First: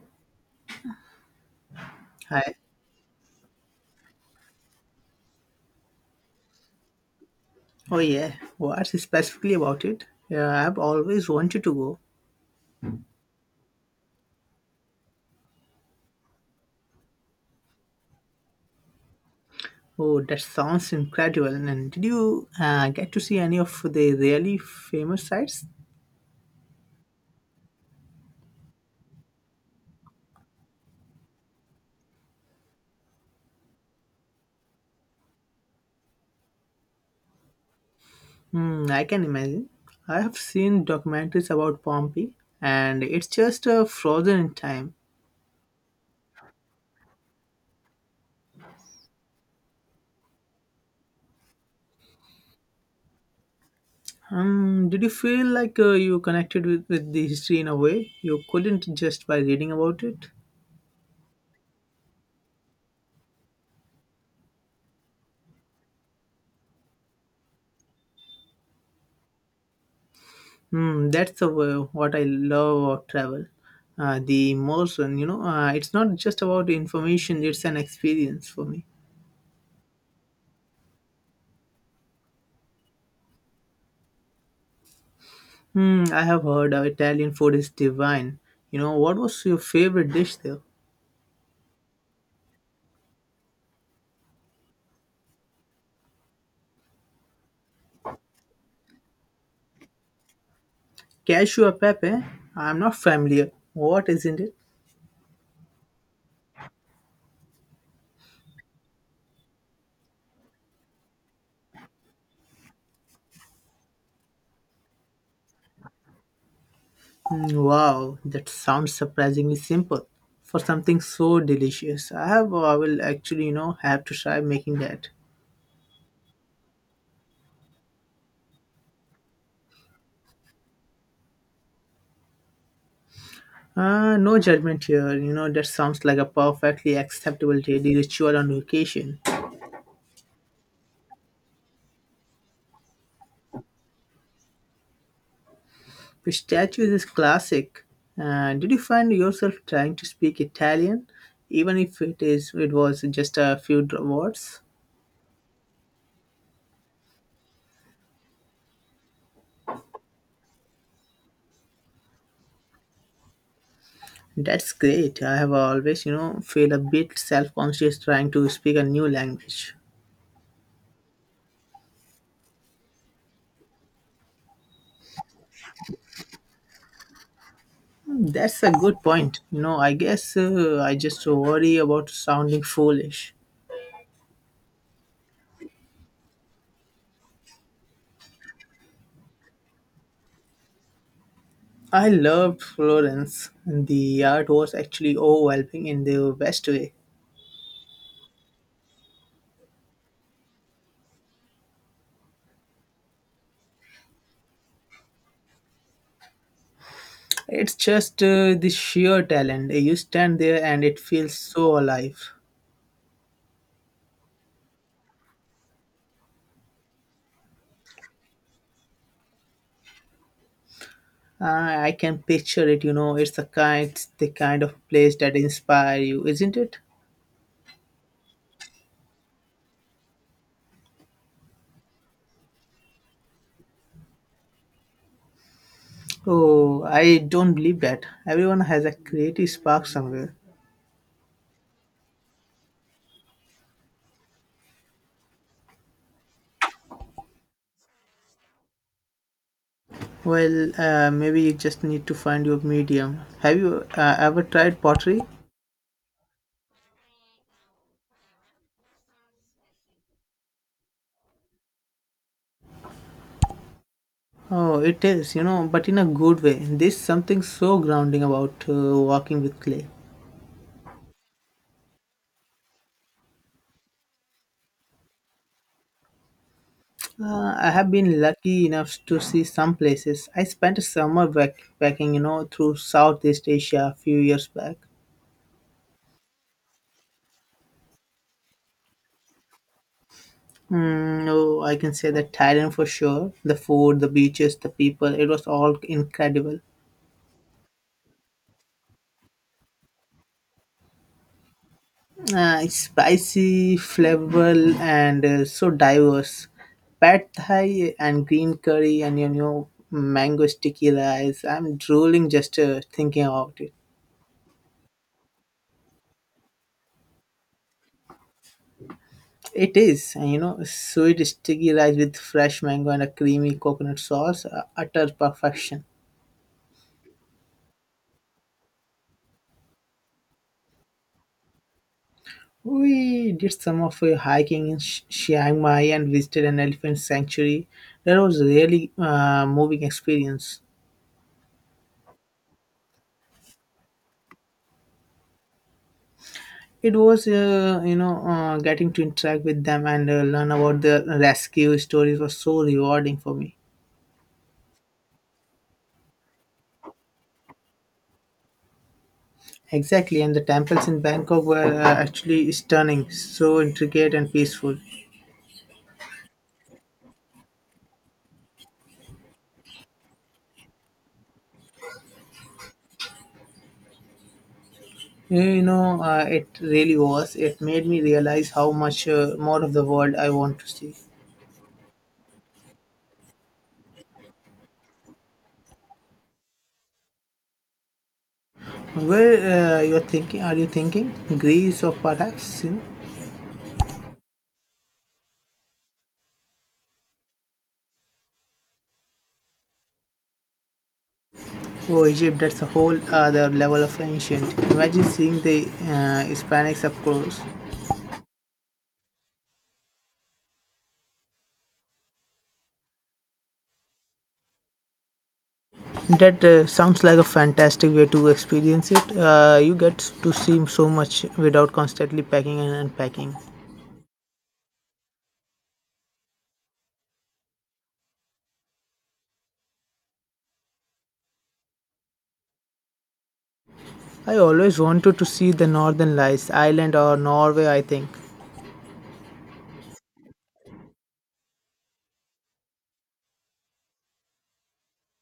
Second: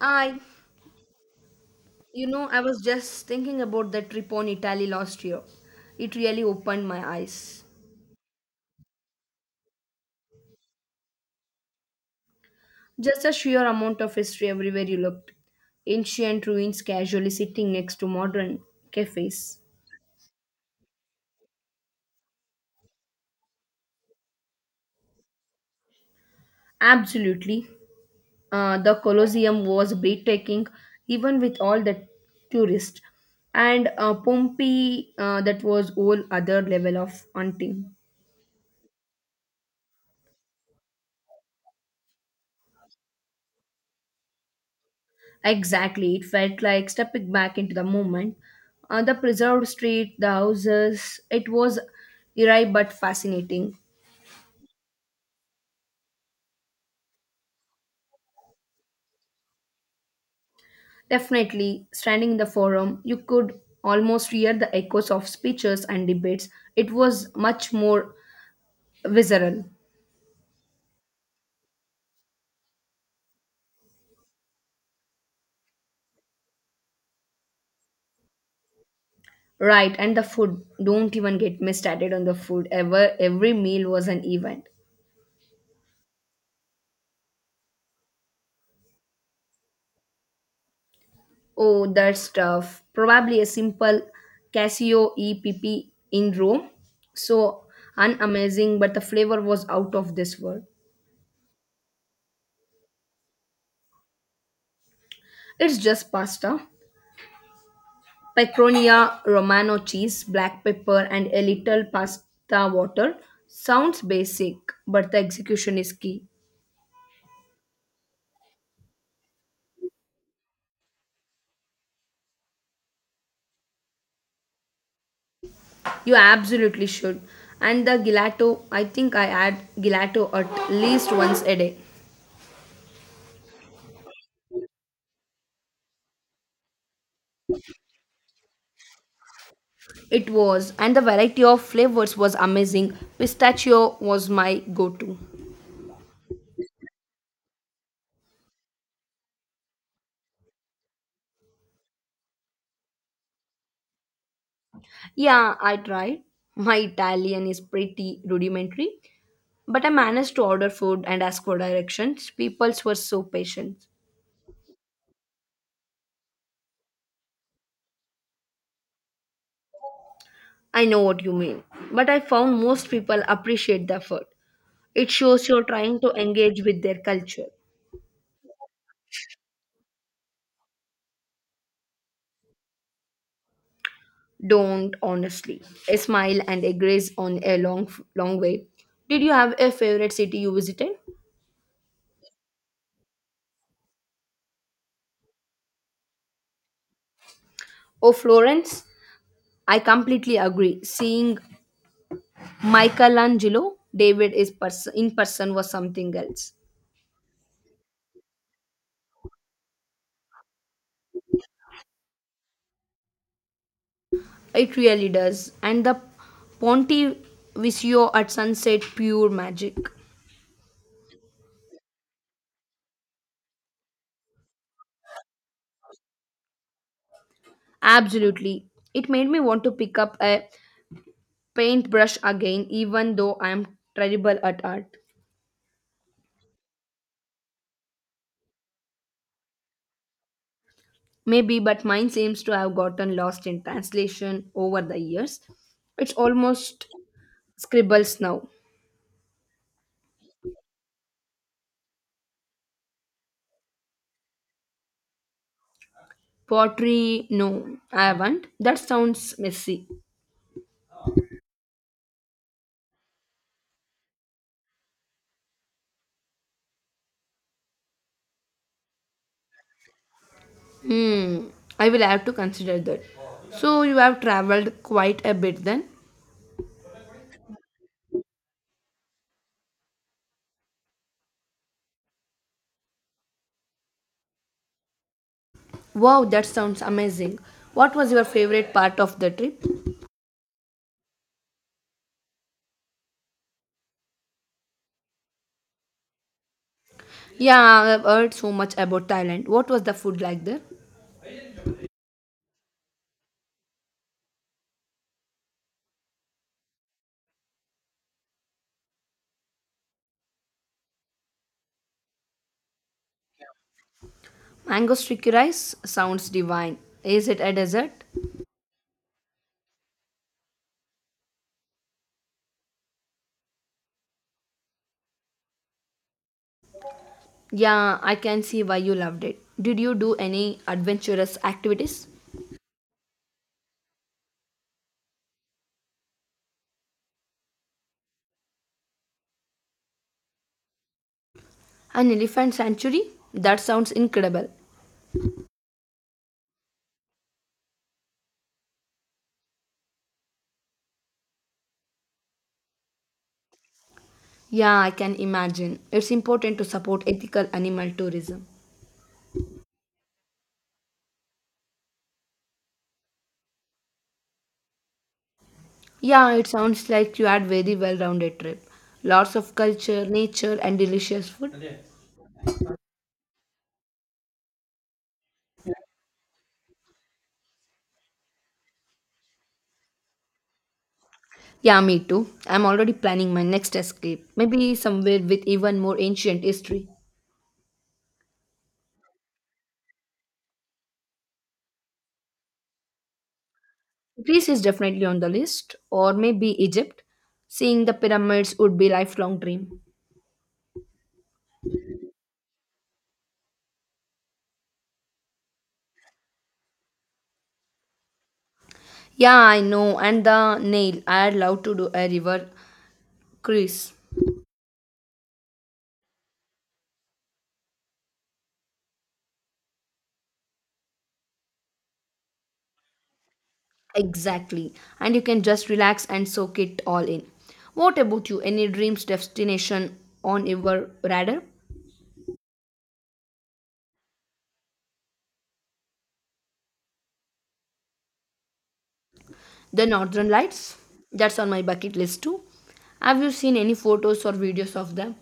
I, you know, Hi. I was just thinking about that trip on Italy last year. It really opened my eyes. Oh, yeah. What's specifically about it? Yeah, I've always wanted to go. Just a sheer amount of history everywhere you looked. Ancient ruins casually sitting next to modern cafes. Oh, that sounds incredible. And did you get to see any of the really famous sites? Absolutely. The Colosseum was breathtaking, even with all the tourists. And Pompeii, that was whole other level of hunting. Hmm, I can imagine. I have seen documentaries about Pompeii, and it's just frozen in time. Exactly, it felt like stepping back into the moment. The preserved street, the houses, it was eerie but fascinating. Did you feel like you connected with the history in a way you couldn't just by reading about it? Definitely, standing in the forum, you could almost hear the echoes of speeches and debates. It was much more visceral. Hmm, that's what I love about travel. The immersion, it's not just about information, it's an experience for me. Right, and the food, don't even get me started on the food. Ever, every meal was an event. Hmm, I have heard Italian food is divine. You know, what was your favorite dish there? Oh, that's tough. Probably a simple Casio EPP in Rome. So unamazing, but the flavor was out of this world. Cashew e pepe? I'm not familiar. What isn't it? It's just pasta, pecronia, romano cheese, black pepper, and a little pasta water. Sounds basic, but the execution is key. Hmm, wow, that sounds surprisingly simple for something so delicious. I have, I will actually, you know, have to try making that. You absolutely should. And the gelato, I think I add gelato at least once a day. No judgment here. You know, that sounds like a perfectly acceptable daily ritual on vacation. It was, and the variety of flavors was amazing. Pistachio was my go to. Pistachios is classic. Did you find yourself trying to speak Italian, even if it was just a few words? Yeah, I tried. My Italian is pretty rudimentary, but I managed to order food and ask for directions. People were so patient. That's great. I have always, you know, feel a bit self-conscious trying to speak a new language. I know what you mean, but I found most people appreciate the effort. It shows you're trying to engage with their culture. Hmm, that's a good point. You know, I guess I just worry about sounding foolish. Don't, honestly. A smile and a grace on a long, long way. Did you have a favorite city you visited? I loved Florence. The art was actually overwhelming in the best way. Oh, Florence? I completely agree. Seeing Michelangelo David is in person was something else. It's just the sheer talent. You stand there and it feels so alive. It really does. And the Pontivicio at sunset, pure magic. I can picture it. You know, it's the kind of place that inspire you, isn't it? Absolutely. It made me want to pick up a paintbrush again, even though I am terrible at art. Oh, I don't believe that. Everyone has a creative spark somewhere. Maybe, but mine seems to have gotten lost in translation over the years. It's almost scribbles now. Well, maybe you just need to find your medium. Have you ever tried pottery? Pottery, no, I haven't. That sounds messy. Oh, it is, you know, but in a good way. There's something so grounding about walking with clay. Hmm, I will have to consider that. So you have traveled quite a bit then? I have been lucky enough to see some places. I spent a summer backpacking, you know, through Southeast Asia a few years back. Wow, that sounds amazing. What was your favorite part of the trip? Mm, oh, I can say that Thailand for sure. The food, the beaches, the people, it was all incredible. Yeah, I've heard so much about Thailand. What was the food like there? Uh, it's spicy, flavorful, and so diverse. Pad Thai and green curry and, you know, mango sticky rice. I'm drooling just thinking about it. Mango sticky rice sounds divine. Is it a dessert? It is, and, you know, sweet sticky rice with fresh mango and a creamy coconut sauce, utter perfection. Yeah, I can see why you loved it. Did you do any adventurous activities? We did some of hiking in Chiang Mai and visited an elephant sanctuary. That was a really moving experience. An elephant sanctuary? That sounds incredible. It was, getting to interact with them and learn about their rescue stories was so rewarding for me. Yeah, I can imagine. It's important to support ethical animal tourism. Exactly, and the temples in Bangkok were actually stunning, so intricate and peaceful. Yeah, it sounds like you had very well-rounded trip. Lots of culture, nature, and delicious food. You know, it really was. It made me realize how much more of the world I want to see. Yeah, me too. I'm already planning my next escape. Maybe somewhere with even more ancient history. Where you're thinking? Are you thinking Greece or perhaps, you know. Greece is definitely on the list, or maybe Egypt. Seeing the pyramids would be lifelong dream. Oh, Egypt? That's a whole other level of ancient. Imagine seeing the Hispanics up close. Yeah, I know. And the nail, I'd love to do a river cruise. That sounds like a fantastic way to experience it. You get to see so much without constantly packing and unpacking. Exactly. And you can just relax and soak it all in. What about you? Any dreams destination on your radar? I always wanted to see the Northern Lights, Ireland or Norway, I think. The Northern Lights, that's on my bucket list too. Have you seen any photos or videos of them?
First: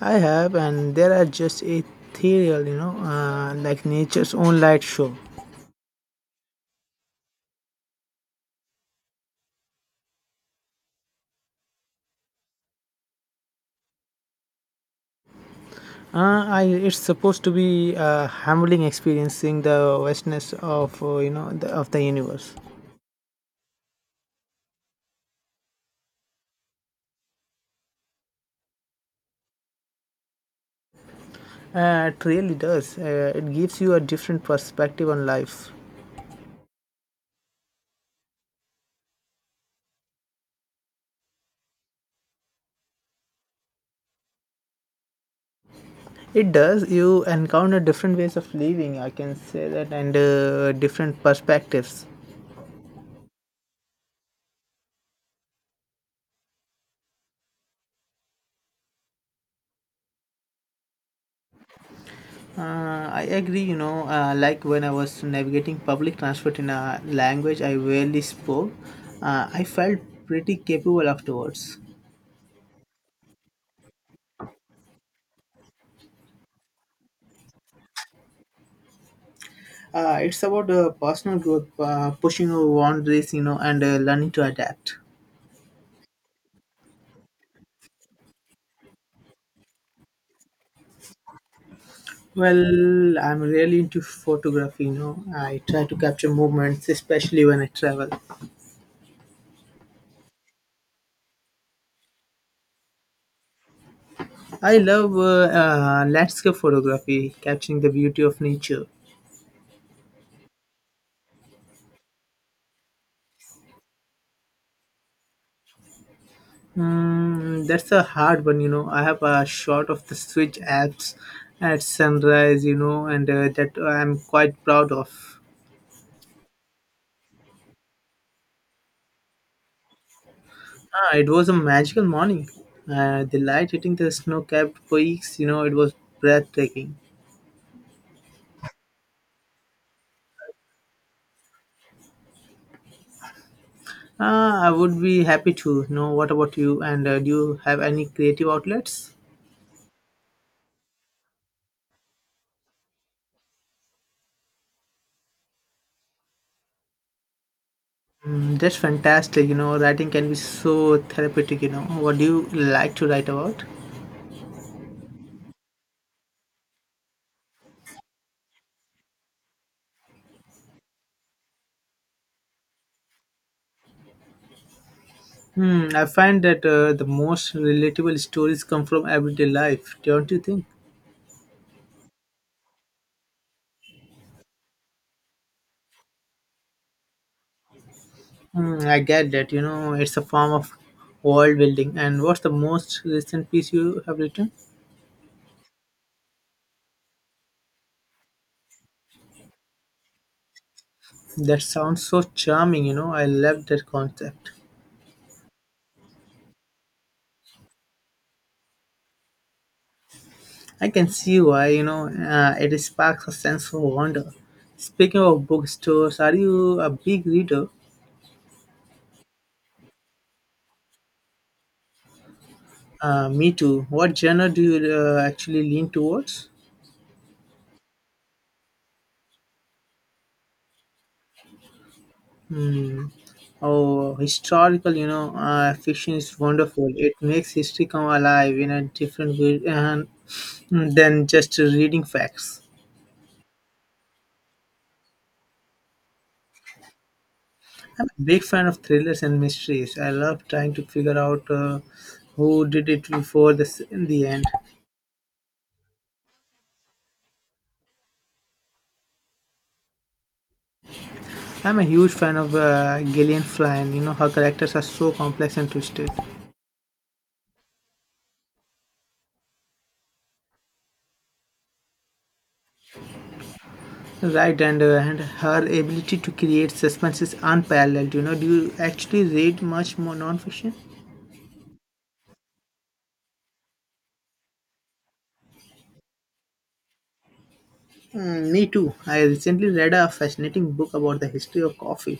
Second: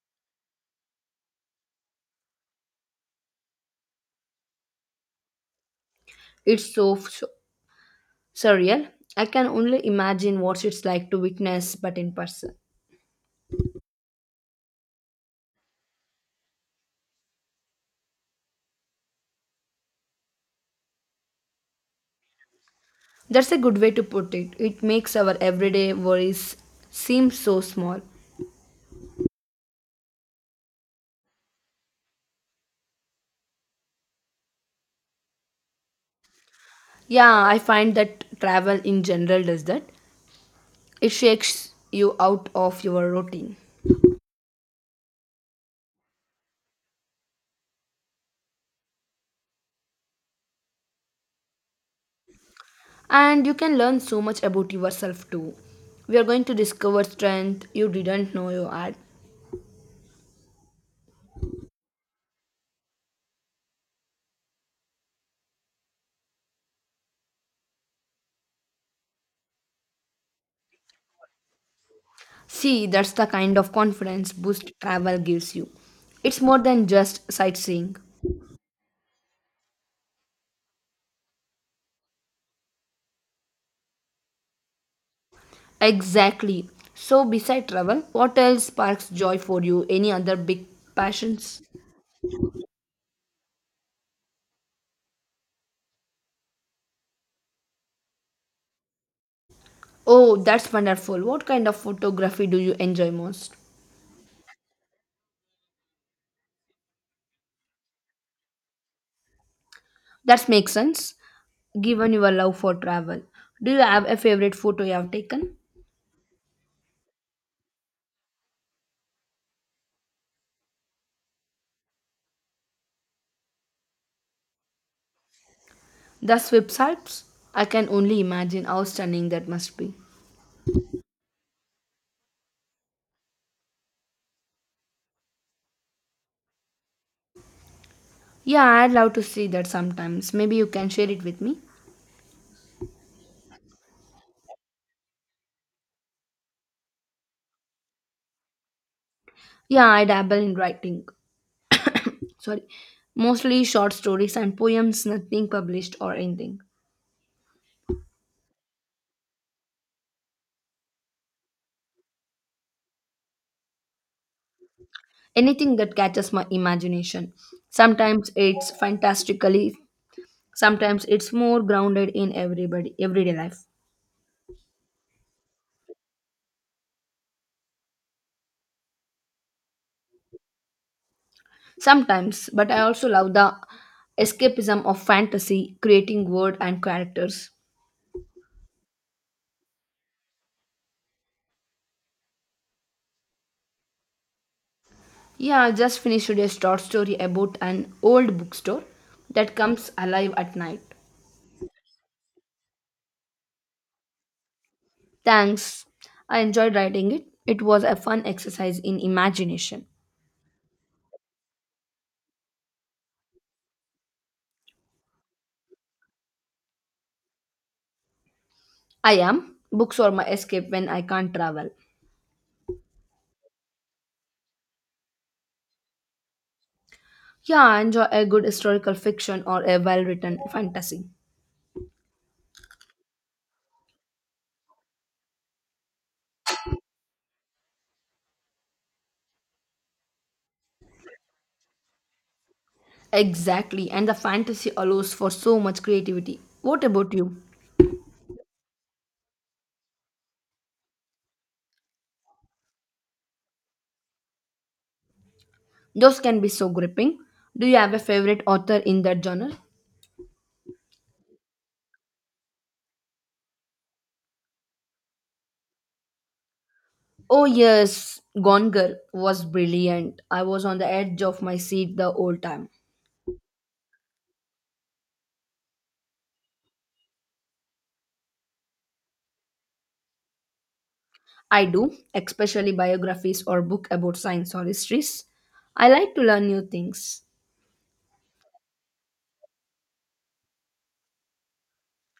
I have, and there are just ethereal, you know, like nature's own light show. It's so, so surreal. I can only imagine what it's like to witness, but in person. It's supposed to be a humbling experience seeing the vastness of, of the universe. That's a good way to put it. It makes our everyday worries seem so small. It really does. It gives you a different perspective on life. Yeah, I find that travel in general does that. It shakes you out of your routine. It does. You encounter different ways of living, I can say that, and different perspectives. And you can learn so much about yourself too. We are going to discover strength you didn't know you had. I agree, you know, like when I was navigating public transport in a language I rarely spoke, I felt pretty capable afterwards. See, that's the kind of confidence boost travel gives you. It's more than just sightseeing. It's about personal growth, pushing over boundaries, you know, and learning to adapt. Exactly. So, beside travel, what else sparks joy for you? Any other big passions? Well, I'm really into photography, you know. I try to capture movements, especially when I travel. Oh, that's wonderful. What kind of photography do you enjoy most? I love landscape photography, capturing the beauty of nature. That makes sense, given your love for travel. Do you have a favorite photo you have taken? Mm, that's a hard one, you know. I have a shot of the Switch apps at sunrise, you know, and that I'm quite proud of. The Swiss Alps? I can only imagine how stunning that must be. Ah, it was a magical morning. The light hitting the snow-capped peaks, you know, it was breathtaking. Yeah, I'd love to see that sometimes. Maybe you can share it with me. Ah, I would be happy to know. What about you? And do you have any creative outlets? Yeah, I dabble in writing. Sorry. Mostly short stories and poems, nothing published or anything. Mm, that's fantastic. You know, writing can be so therapeutic. You know, what do you like to write about? Anything that catches my imagination. Sometimes it's fantastically, sometimes it's more grounded in everybody everyday life. Hmm, I find that the most relatable stories come from everyday life, don't you think? Sometimes, but I also love the escapism of fantasy, creating world and characters. Hmm, I get that. You know, it's a form of world building. And what's the most recent piece you have written? Yeah, I just finished a short story about an old bookstore that comes alive at night. That sounds so charming. You know, I love that concept. Thanks. I enjoyed writing it. It was a fun exercise in imagination. I can see why. You know, it sparks a sense of wonder. Speaking of bookstores, are you a big reader? I am. Books are my escape when I can't travel. Me too. What genre do you actually lean towards? Yeah, I enjoy a good historical fiction or a well written fantasy. Oh, historical, you know, fiction is wonderful. It makes history come alive in a different way and mm, than just reading facts. Exactly, and the fantasy allows for so much creativity. What about you? I'm a big fan of thrillers and mysteries. I love trying to figure out who did it before this in the end. Those can be so gripping. Do you have a favorite author in that genre? I'm a huge fan of Gillian Flynn. You know, her characters are so complex and twisted. Oh, yes, Gone Girl was brilliant. I was on the edge of my seat the whole time. Right, and and her ability to create suspense is unparalleled. You know, do you actually read much more nonfiction? I do, especially biographies or book about science or histories. I like to learn new things. Mm, me too. I recently read a fascinating book about the history of coffee.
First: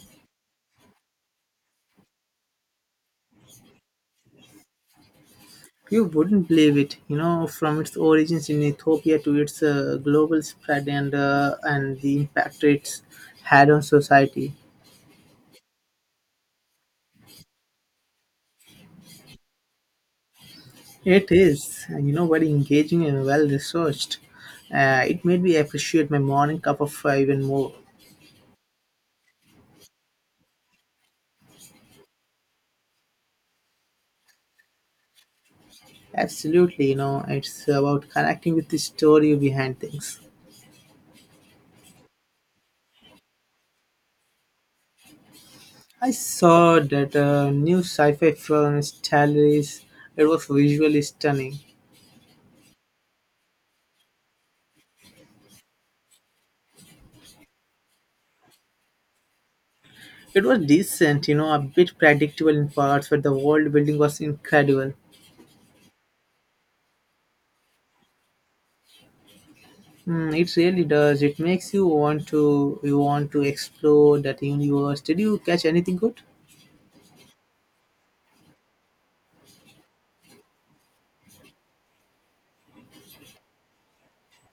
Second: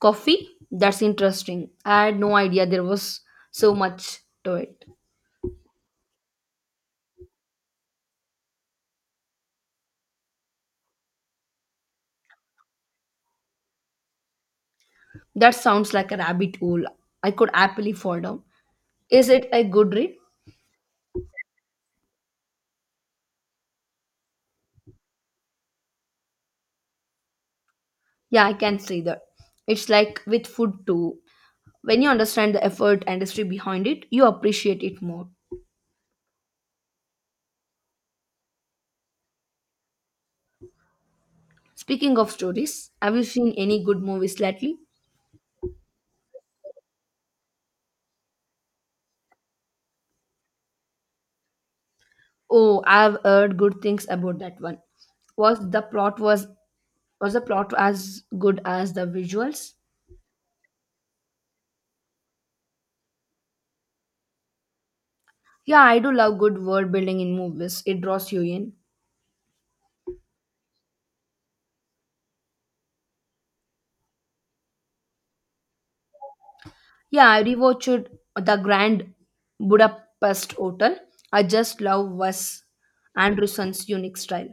Coffee? That's interesting. I had no idea there was so much to it. You wouldn't believe it. You know, from its origins in Ethiopia to its global spread and the impact it's had on society. That sounds like a rabbit hole. I could happily fall down. Is it a good read? It is, you know, very engaging and well researched. It made me appreciate my morning cup of even more. Yeah, I can say that. It's like with food too. When you understand the effort and history behind it, you appreciate it more. Absolutely, you know, it's about connecting with the story behind things. Speaking of stories, have you seen any good movies lately? I saw that new sci-fi film Stellaris. It was visually stunning. Oh, I've heard good things about that one. Was the plot was was the plot as good as the visuals? It was decent, you know, a bit predictable in parts, but the world building was incredible. Yeah, I do love good world building in movies. It draws you in. Mm, it really does. It makes you want to explore that universe. Did you catch anything good? Yeah, I rewatched the Grand Budapest Hotel. I just love Wes Anderson's unique style.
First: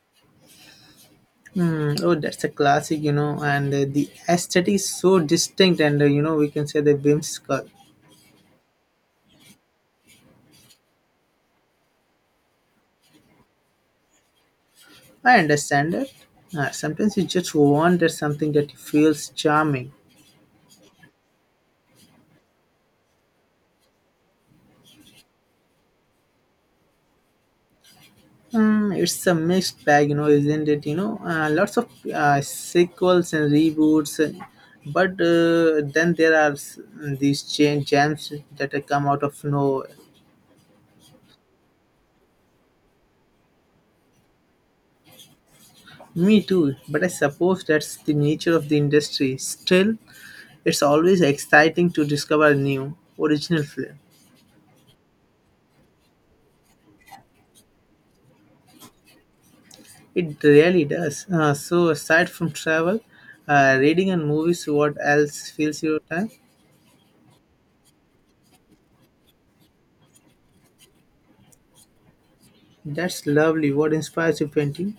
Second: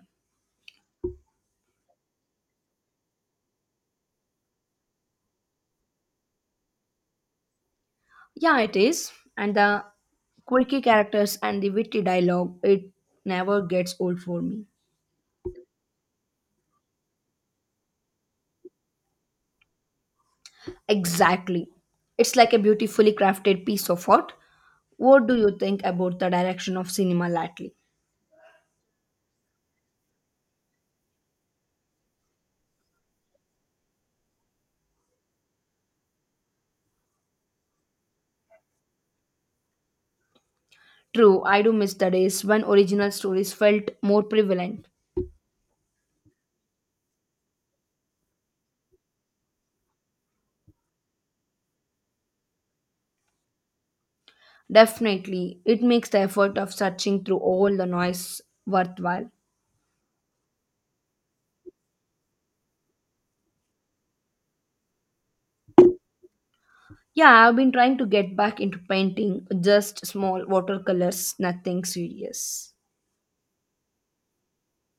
Hmm. Oh, that's a classic, you know, and the aesthetic is so distinct, and, you know, we can say the whimsical. Yeah, it is, and the quirky characters and the witty dialogue. It never gets old for me. I understand that. Sometimes you just want that something that feels charming. Exactly. It's like a beautifully crafted piece of art. What do you think about the direction of cinema lately? Hmm, it's a mixed bag, you know, isn't it? You know, lots of sequels and reboots, but then there are these change jams that come out of nowhere. True, I do miss the days when original stories felt more prevalent. Me too, but I suppose that's the nature of the industry. Still, it's always exciting to discover new original film. Definitely, it makes the effort of searching through all the noise worthwhile. It really does. So aside from travel, reading and movies, what else fills your time? Yeah, I've been trying to get back into painting, just small watercolors, nothing serious. That's lovely. What inspires you painting?